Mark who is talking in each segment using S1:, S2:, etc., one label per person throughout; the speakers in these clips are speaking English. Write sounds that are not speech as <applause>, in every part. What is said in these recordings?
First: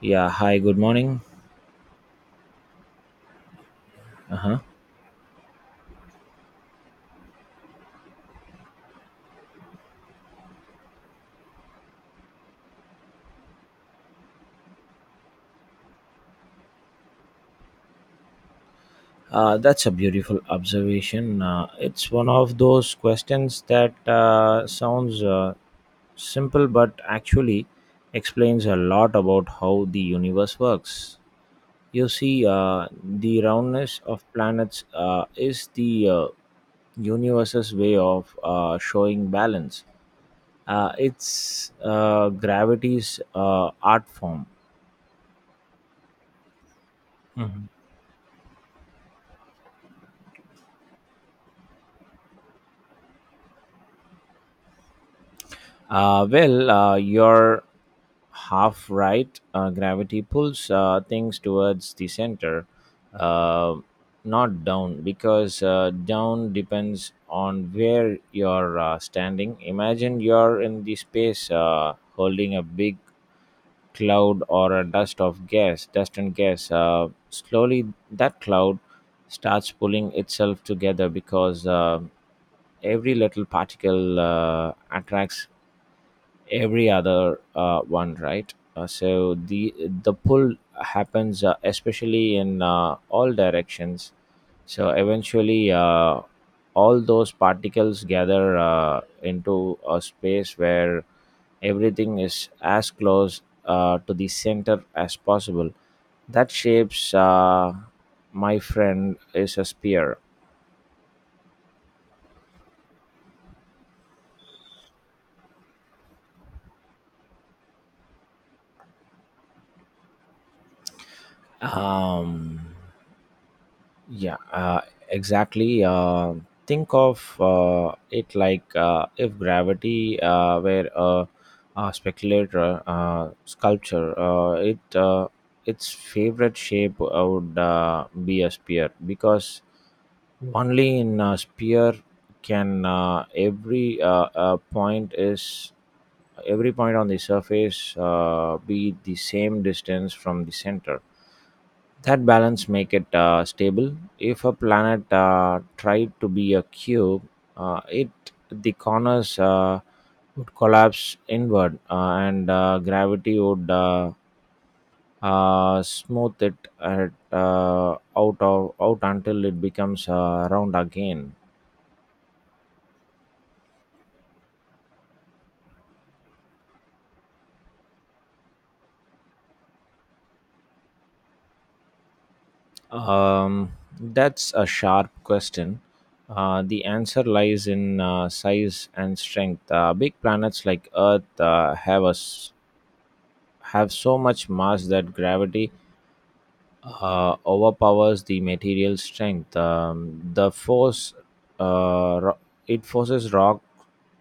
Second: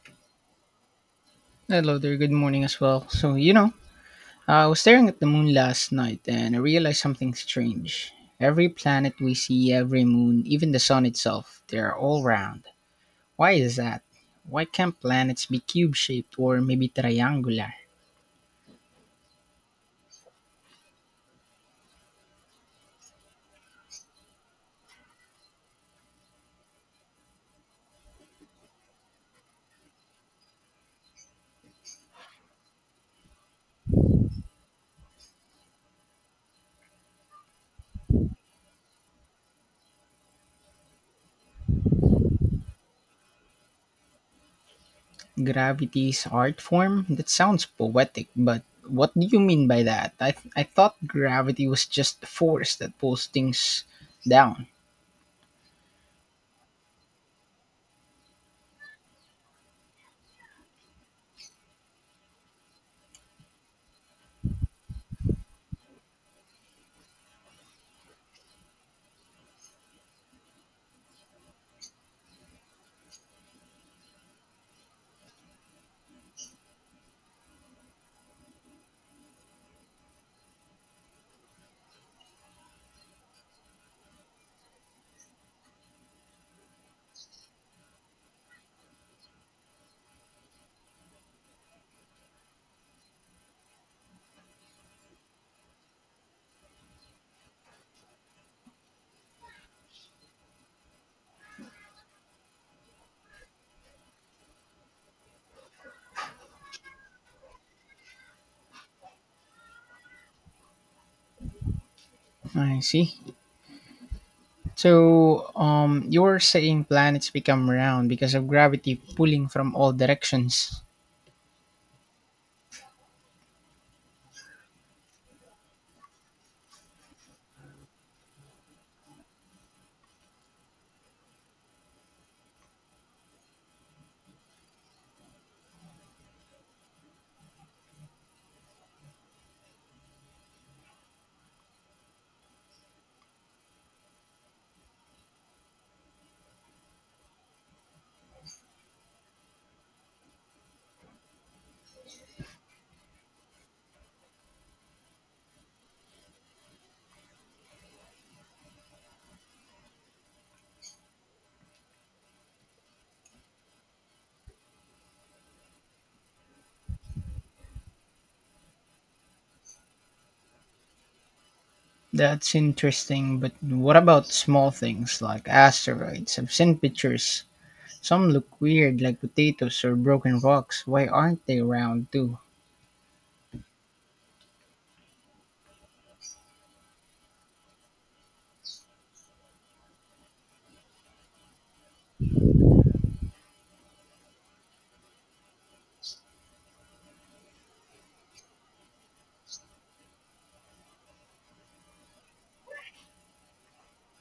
S1: Yeah, hi, good morning.
S2: Hello there, good morning as well.
S1: Uh-huh.
S2: I was staring at the moon last night and I realized something strange. Every planet we see, every moon, even the sun itself, they're all round. Why is that? Why can't planets be cube shaped or maybe triangular?
S1: That's a beautiful observation. It's one of those questions that sounds simple but actually explains a lot about how the universe works. You see, the roundness of planets is the universe's way of showing balance. It's gravity's art form.
S2: Gravity's art form? That sounds
S1: Mm-hmm.
S2: poetic, but what do you mean by that? I thought gravity was just the force that pulls things down.
S1: Well, you're half right. Gravity pulls things towards the center, uh, not down, because down depends on where you're standing. Imagine you're in the space holding a big cloud or a dust of gas, dust and gas. Slowly, that cloud starts pulling itself together because every little particle attracts every other one, right? So the pull happens especially in all directions, so eventually all those particles gather into a space where everything is as close to the center as possible. That shapes, my friend, is a spear.
S2: I see. So, you are saying planets become round because of gravity pulling from all directions.
S1: um Yeah, exactly. Think of it like, if gravity were a speculator sculpture, it its favorite shape would be a spear, because only in a spear can, every point on the surface be the same distance from the center. That balance make it stable. If a planet tried to be a cube, it the corners would collapse inward, and gravity would smooth it at, out of out until it becomes round again.
S2: That's interesting, but what about small things like asteroids? I've seen pictures. Some look weird, like potatoes or broken rocks. Why aren't they round too?
S1: um, that's a sharp question. The answer lies in size and strength. Big planets like Earth have so much mass that gravity overpowers the material strength. The force uh, ro- it forces rock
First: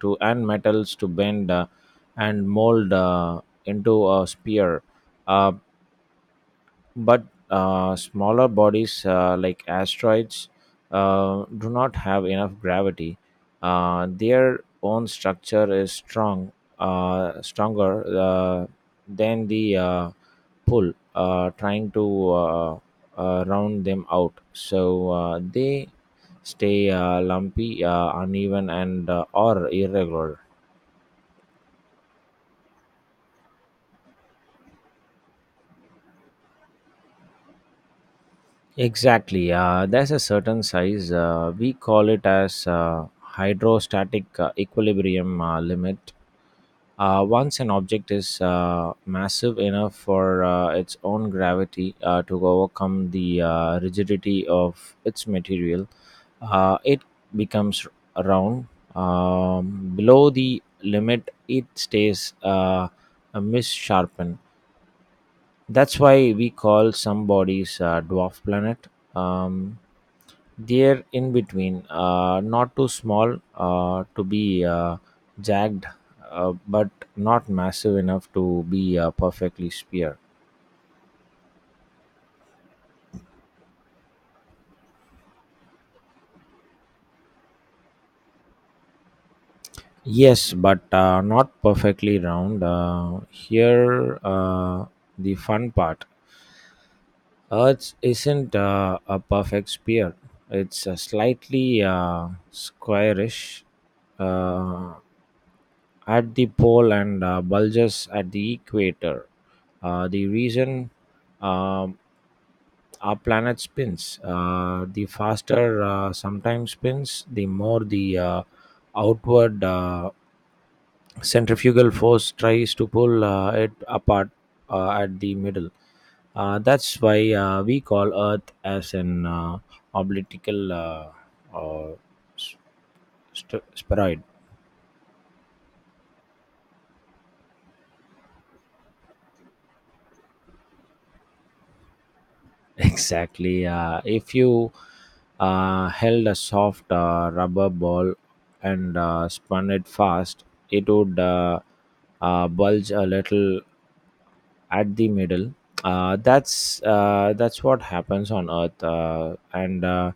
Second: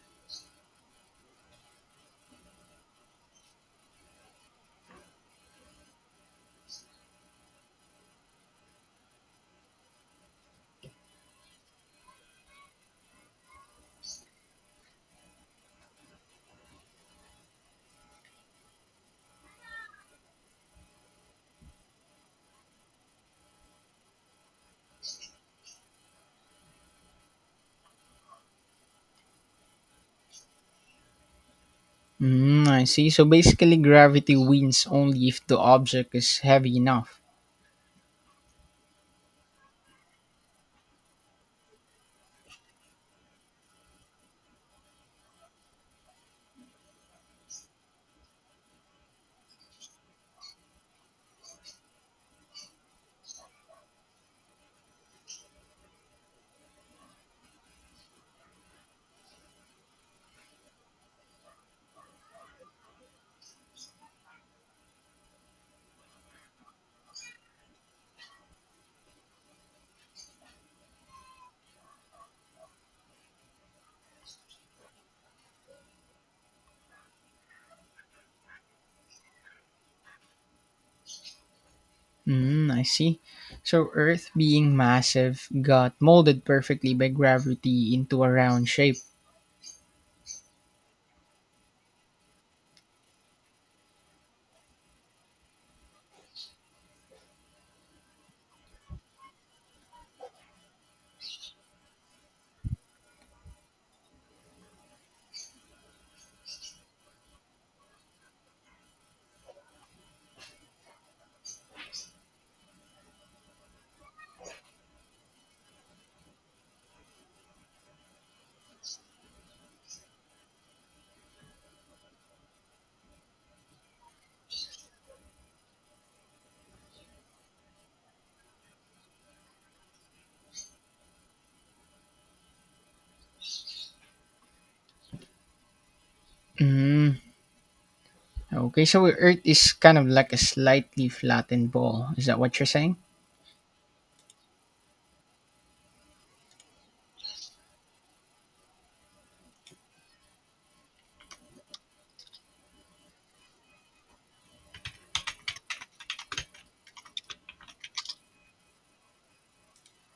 S1: to and metals to bend and mold into a sphere. Uh, but smaller bodies like asteroids do not have enough gravity. Their own structure is strong, stronger than the pull trying to round them out. So they stay lumpy, uneven, and or irregular.
S2: Mm, I see. So basically, gravity wins only if the object is heavy enough.
S1: Exactly. There's a certain size. We call it as hydrostatic equilibrium limit. Once an object is massive enough for its own gravity to overcome the rigidity of its material, it becomes round. Below the limit, it stays a missharpen. That's why we call some bodies dwarf planet. Um, they're in between, not too small to be jagged, but not massive enough to be perfectly sphere.
S2: Mm, I see. So Earth, being massive, got molded perfectly by gravity into a round shape.
S1: Yes, but not perfectly round. Here, the fun part. Earth isn't a perfect sphere. It's slightly squarish uh, at the pole and bulges at the equator. The reason, um our planet spins, the faster sometimes spins, the more the outward centrifugal force tries to pull it apart at the middle. That's why we call Earth as an oblitical uh, uh, s- spheroid.
S2: Mhm. Okay, so Earth is kind of like a slightly flattened ball. Is that what you're
S1: <laughs>
S2: saying?
S1: Exactly. If you held a soft rubber ball and spun it fast, it would bulge a little at the middle. That's what happens on Earth, uh, and uh,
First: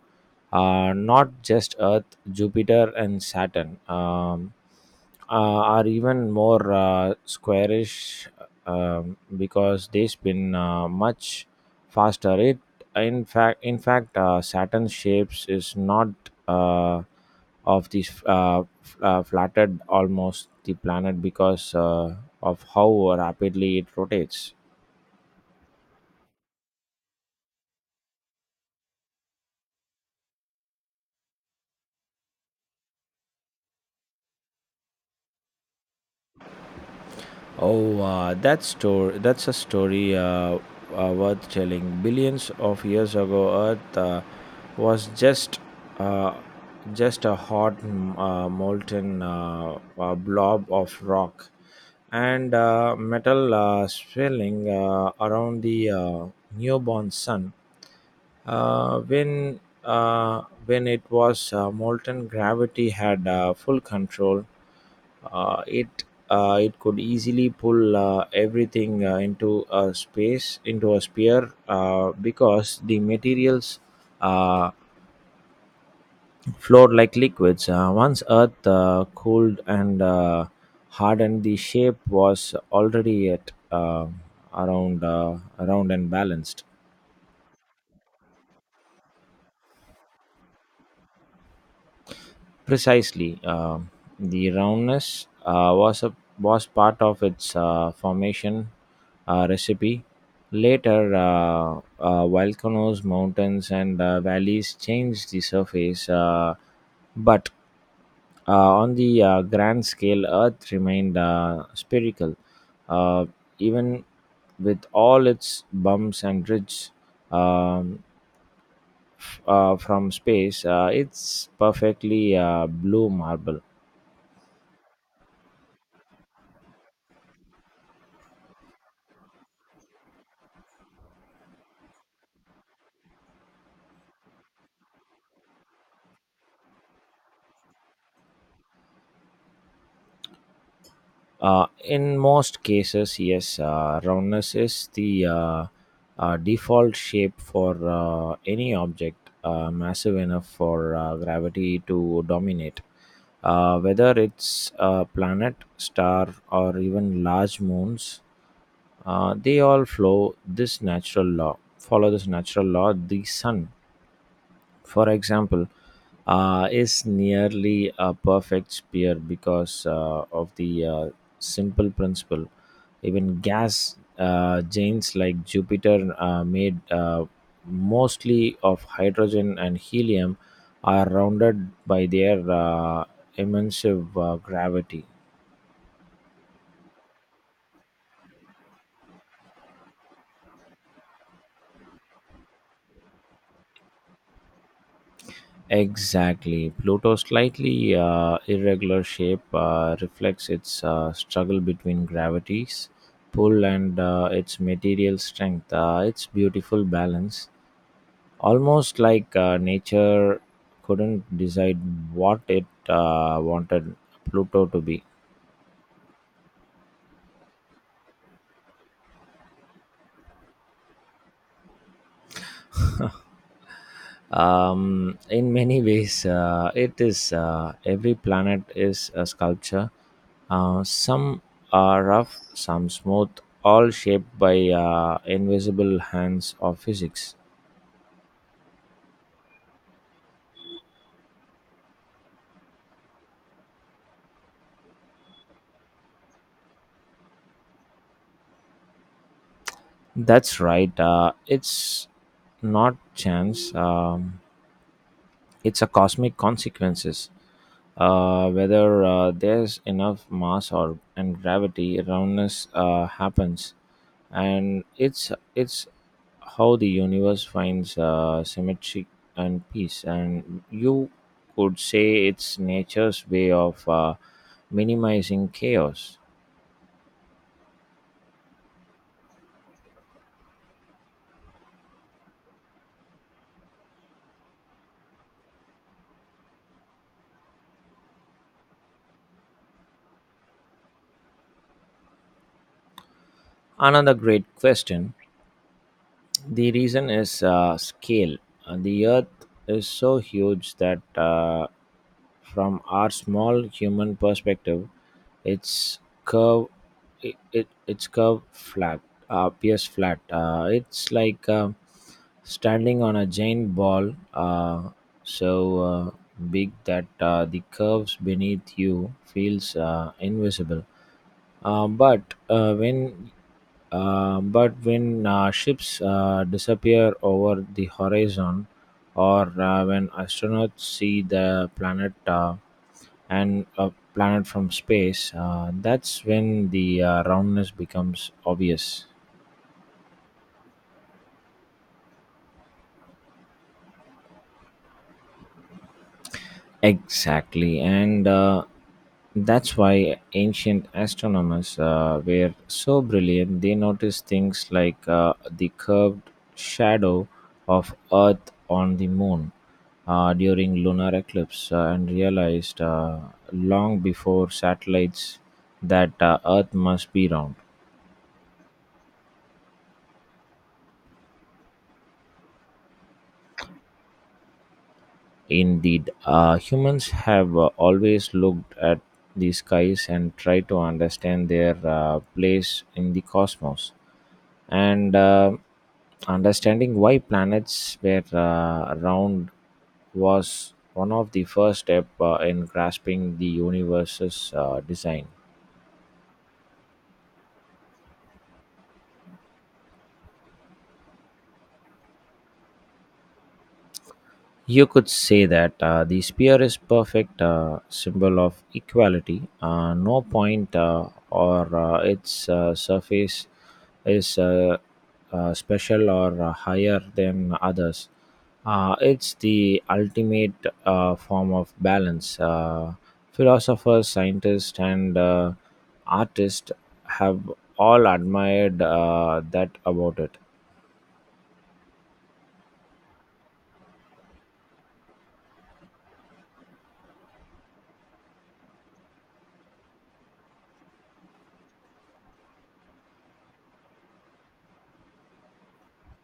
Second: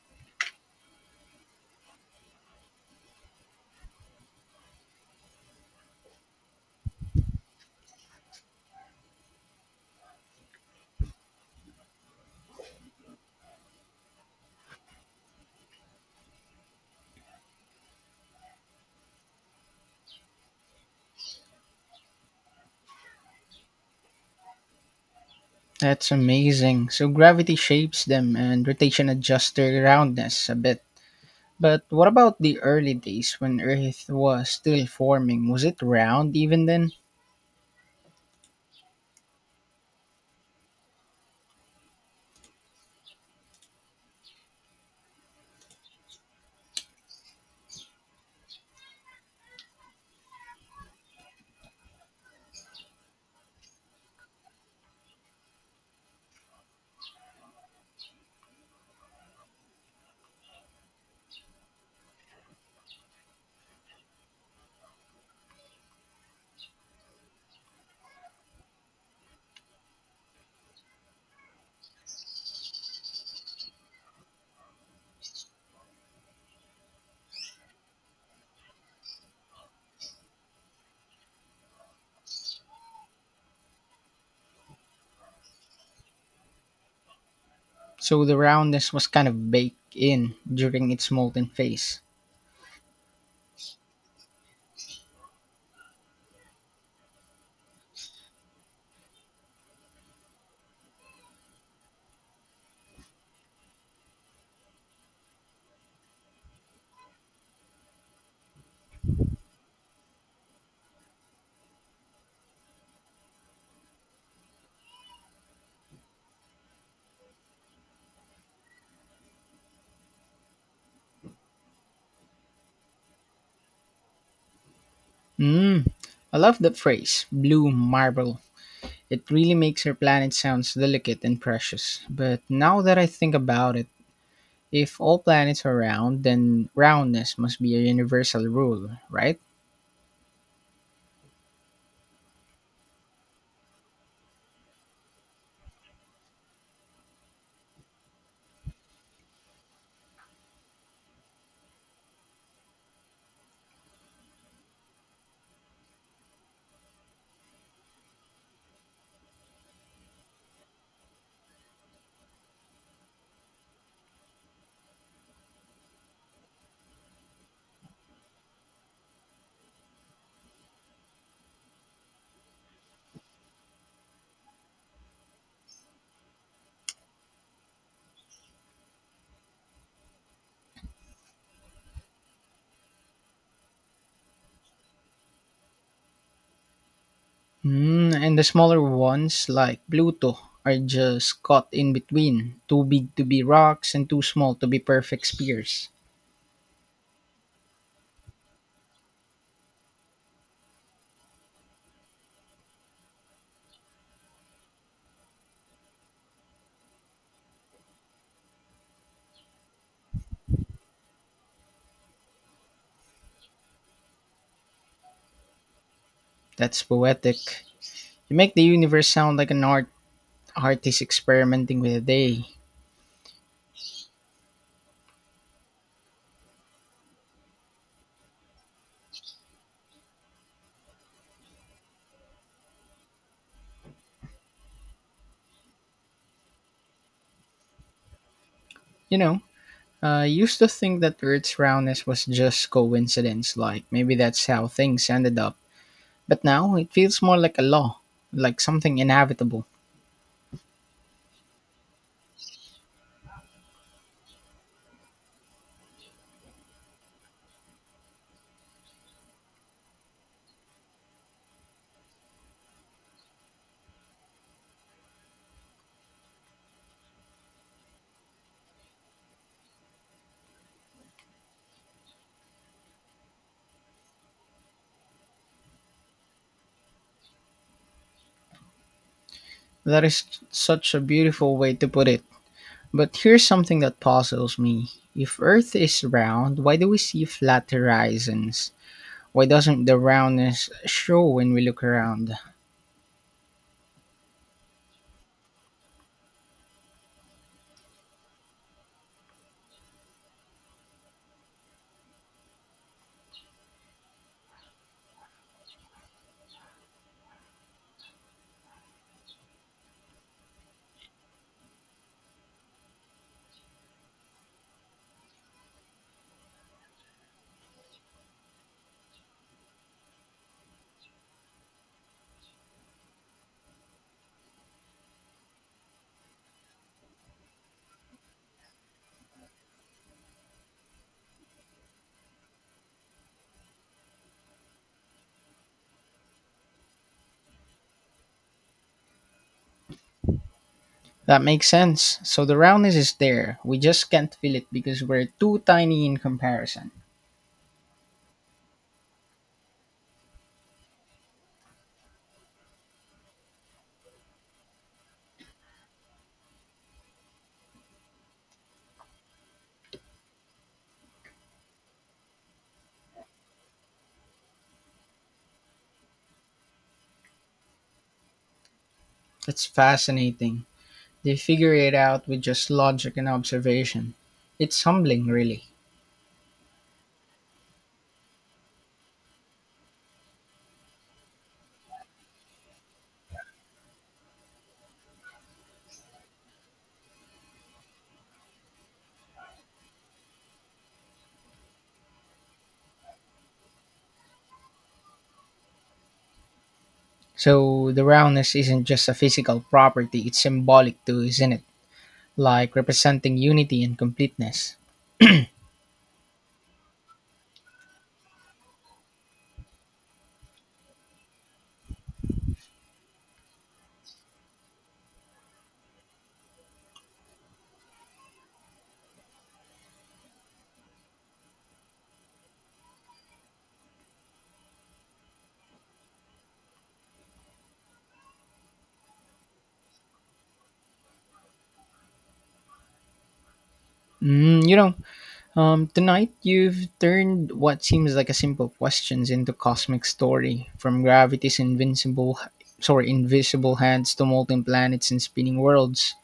S1: uh, not just Earth, Jupiter and Saturn are even more squarish because they spin much faster. It in fact Saturn's shapes is not. Uh, of this flattened almost the planet because of how rapidly it rotates.
S2: That's amazing. So gravity shapes them and rotation adjusts their roundness a bit. But what about the early days when Earth was still forming? Was it round even then?
S1: Oh, that's a story worth telling. Billions of years ago, Earth was uh, just a hot molten blob of rock and metal swirling around the newborn sun. Uh, when when it was molten, gravity had full control. Uh, it it could easily pull everything into a sphere, because the materials uh, flowed like liquids. Once Earth cooled and hardened, the shape was already at around and balanced.
S2: So the roundness was kind of baked in during its molten phase.
S1: Precisely, the roundness was part of its formation recipe. Later, volcanoes, mountains, and valleys changed the surface, but on the grand scale, Earth remained spherical, uh, even with all its bumps and ridges. Um, from space, it's perfectly blue marble.
S2: Mmm, I love that phrase, blue marble. It really makes our planet sounds delicate and precious. But now that I think about it, if all planets are round, then roundness must be a universal rule, right?
S1: In most cases, yes, roundness is the default shape for any object massive enough for gravity to dominate. Whether it's a planet, star, or even large moons, they all flow this natural law follow this natural law. The sun, for example, is nearly a perfect sphere because of the simple principle. Even gas giants like Jupiter, made mostly of hydrogen and helium, are rounded by their immense gravity.
S2: Mm, and the smaller ones, like Pluto, are just caught in between too big to be rocks and too small to be perfect spheres.
S1: Exactly. Pluto's slightly irregular shape reflects its struggle between gravity's pull and its material strength. It's beautiful balance, almost like nature couldn't decide what it wanted Pluto to be.
S2: That's poetic. You make the universe sound like an artist experimenting with a day.
S1: <laughs> In many ways it is. Every planet is a sculpture, some are rough, some smooth, all shaped by invisible hands of physics.
S2: You know, I used to think that Earth's roundness was just coincidence, like maybe that's how things ended up. But now it feels more like a law, like something inevitable.
S1: That's right. It's not chance, it's a cosmic consequences. Whether There's enough mass or and gravity roundness happens, and it's how the universe finds symmetry and peace. And you could say it's nature's way of minimizing chaos.
S2: That is such a beautiful way to put it. But here's something that puzzles me. If Earth is round, why do we see flat horizons? Why doesn't the roundness show when we look around?
S1: Another great question. The reason is scale. The Earth is so huge that from our small human perspective, its curve, it its curve flat appears flat. It's like standing on a giant ball, so uh, big that the curves beneath you feels invisible. Uh, but uh, when but when ships disappear over the horizon, or when astronauts see the planet and a planet from space, that's when the roundness becomes obvious.
S2: That makes sense. So the roundness is there. We just can't feel it because we're too tiny in comparison.
S1: Exactly, and that's why ancient astronomers were so brilliant. They noticed things like the curved shadow of Earth on the moon during lunar eclipse, and realized, long before satellites, that Earth must be round.
S2: That's fascinating. They figure it out with just logic and observation. It's humbling, really.
S1: Indeed, humans have always looked at the skies and tried to understand their place in the cosmos, and understanding why planets were round was one of the first steps in grasping the universe's design.
S2: So the roundness isn't just a physical property, it's symbolic too, isn't it? Like representing unity and completeness.
S1: You could say that the spear is perfect symbol of equality. No point or its surface is special or higher than others. It's the ultimate form of balance. Philosophers, scientists, and artists have all admired that about it.
S2: Mm, tonight you've turned what seems like a simple questions into cosmic story, from gravity's invincible, sorry, invisible hands to molten planets and spinning worlds.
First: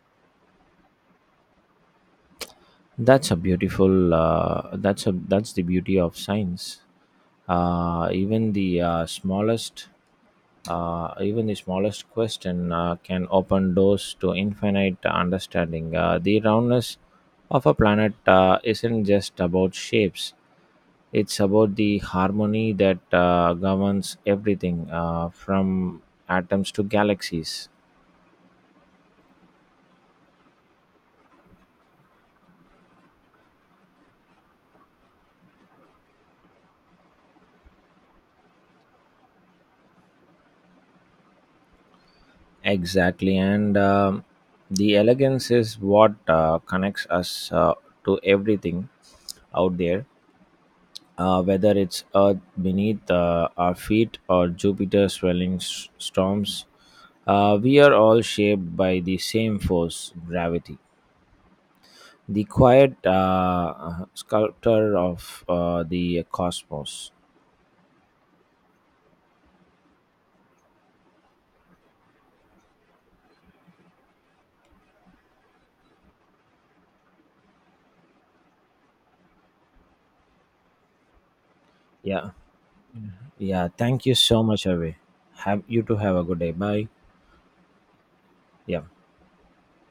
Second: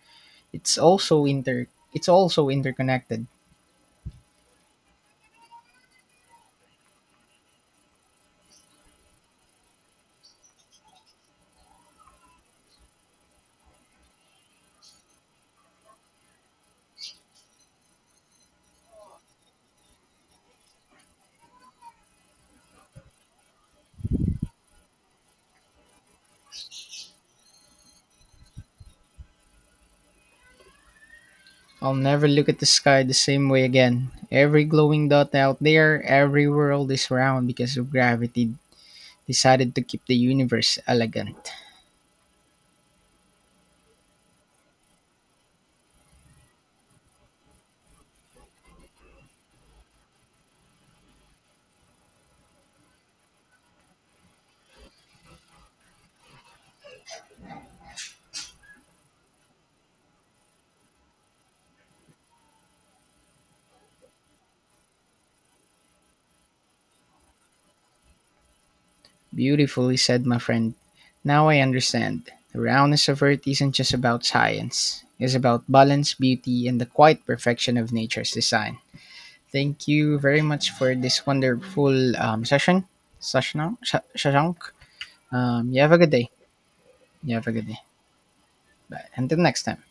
S2: It's also inter, it's also interconnected.
S1: That's a beautiful. That's a that's the beauty of science. Uh, even the uh, smallest, Even the smallest question can open doors to infinite understanding. The roundness of a planet isn't just about shapes. It's about the harmony that governs everything, from atoms to galaxies.
S2: I'll never look at the sky the same way again. Every glowing dot out there, every world is round because of gravity decided to keep the universe elegant.
S1: Exactly, and the elegance is what connects us to everything out there, whether it's Earth beneath our feet or Jupiter swelling storms. We are all shaped by the same force, gravity, the quiet sculptor of the cosmos.
S2: Beautifully said, my friend. Now I understand. The roundness of Earth isn't just about science, it's about balance, beauty, and the quiet perfection of nature's design. Thank you very much for this wonderful
S1: Yeah,
S2: session,
S1: yeah.
S2: Shashank.
S1: Thank you so
S2: Shashank.
S1: much, Avi. Have
S2: You
S1: you
S2: have
S1: to
S2: a good
S1: have a
S2: day.
S1: good day. Bye.
S2: You have a good day.
S1: Yeah,
S2: Bye. Until next time.